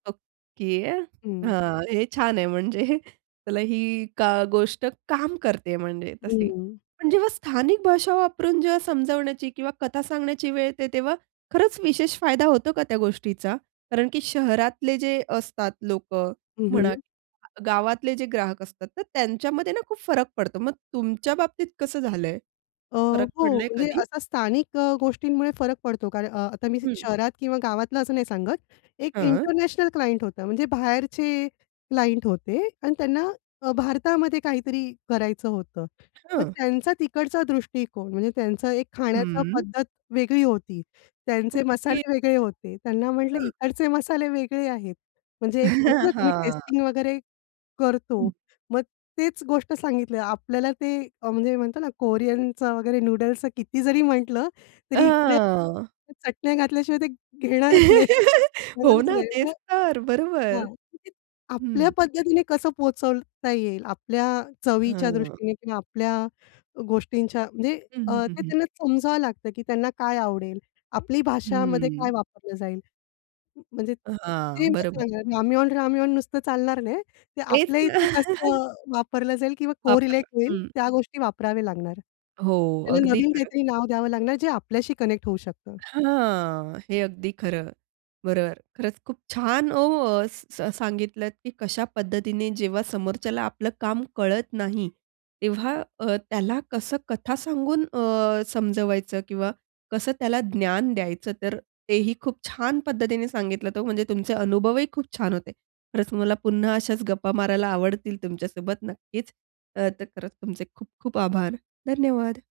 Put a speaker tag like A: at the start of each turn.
A: Okay.
B: हं.
A: हां, हे छान आहे. म्हणजे त्याला ही का गोष्ट काम करते म्हणजे तशी.
B: हंम्म.
A: पण जेव्हा स्थानिक भाषा वापरून जेव्हा समजण्याची किंवा कथा सांगण्याची वेळ येते, तेव्हा खरंच विशेष फायदा होतो का त्या गोष्टीचा? कारण की शहरातले जे असतात लोक
B: हं,
A: म्हणा
B: हं.
A: गावातले जे ग्राहक असतात. तर त्यांच्यामध्ये ना खूप फरक पडतो. मग तुमच्या बाबतीत कसं झालंय?
B: अ,
A: फरक
B: हो,
A: पडलंय
B: म्हणजे
A: कधी?
B: असा स्थानिक अ, गोष्टींमुळे फरक पडतो. कारण अ, आता मी
A: हं.
B: शहरात किंवा गावातलं असं नाही सांगत. एक
A: हां.
B: इंटरनॅशनल क्लायंट होता म्हणजे बाहेरचे क्लायंट होते आणि त्यांना अ, भारतामध्ये काहीतरी करायचं होतं. मग
A: हां.
B: त्यांचा तिकडचा दृष्टिकोन म्हणजे त्यांचं एक खाण्याची
A: हं.
B: पद्धत वेगळी होती. त्यांचे
A: ओके.
B: मसाले वेगळे होते. त्यांना म्हटलं
A: हं.
B: इकडचे मसाले वेगळे आहेत. म्हणजे एक होतं ना तुम्ही
A: हां.
B: टेस्टिंग वगैरे करतो.
A: हं.
B: मग तेच गोष्ट सांगितलं आपल्याला. ते अ, म्हणजे म्हणतात ना कोरियनचं वगैरे नूडल्सच किती जरी म्हटलं,
A: अ,
B: तरी इकडे
A: हां.
B: चटण्या घातल्याशिवाय ते घेणारच नाही,
A: हो
B: घेणारच
A: ना.
B: नाही.
A: तेच तर. बरोबर.
B: हां. आपल्या
A: हं.
B: पद्धतीने कसं पोहचवता येईल. आपल्या चवीच्या
A: हां.
B: दृष्टीने किंवा आपल्या अ, गोष्टींच्या म्हणजे
A: हं,
B: अ,
A: हं, हं,
B: ते
A: हं.
B: त्यांना समजावं लागतं, की त्यांना काय आवडेल. आपली भाषामध्ये काय
A: हं.
B: वापरलं जाईल. म म्हणजे ते
A: हां.
B: मग
A: बरोबर.
B: झालं. रामेन, रामेन नुसतं चालणार नाही. ते
A: तेच
B: आपल्या
A: ना.
B: इथे कसं वापरलं जाईल किंवा कोरिलेट
A: वापरला.
B: होईल
A: हं.
B: त्या गोष्टी वापराव्या लागणार.
A: हो,
B: त्याला
A: अगदी
B: नवीन
A: खरं.
B: काहीतरी नाव द्यावं लागणार जे आपल्याशी कनेक्ट होऊ शकतं.
A: हां. हे अगदी खरं. बरोबर. खरंच खूप छान हो, स सांगितलत, की कशा पद्धतीने जेव्हा समोरच्याला आपलं काम कळत नाही, तेव्हा अ, त्याला कसं कथा सांगून अ, समजवायचं किंवा कसं त्याला ज्ञान द्यायचं. तर तेही खूप छान पद्धतीने सांगितलं, हो. म्हणजे तुमचे अनुभवही खूप छान होते. खरंच मला पुन्हा अशाच गप्पा मारायला आवडतील तुमच्यासोबत नक्कीच. तर खरंच तुमचे खूप-खूप आभार. धन्यवाद.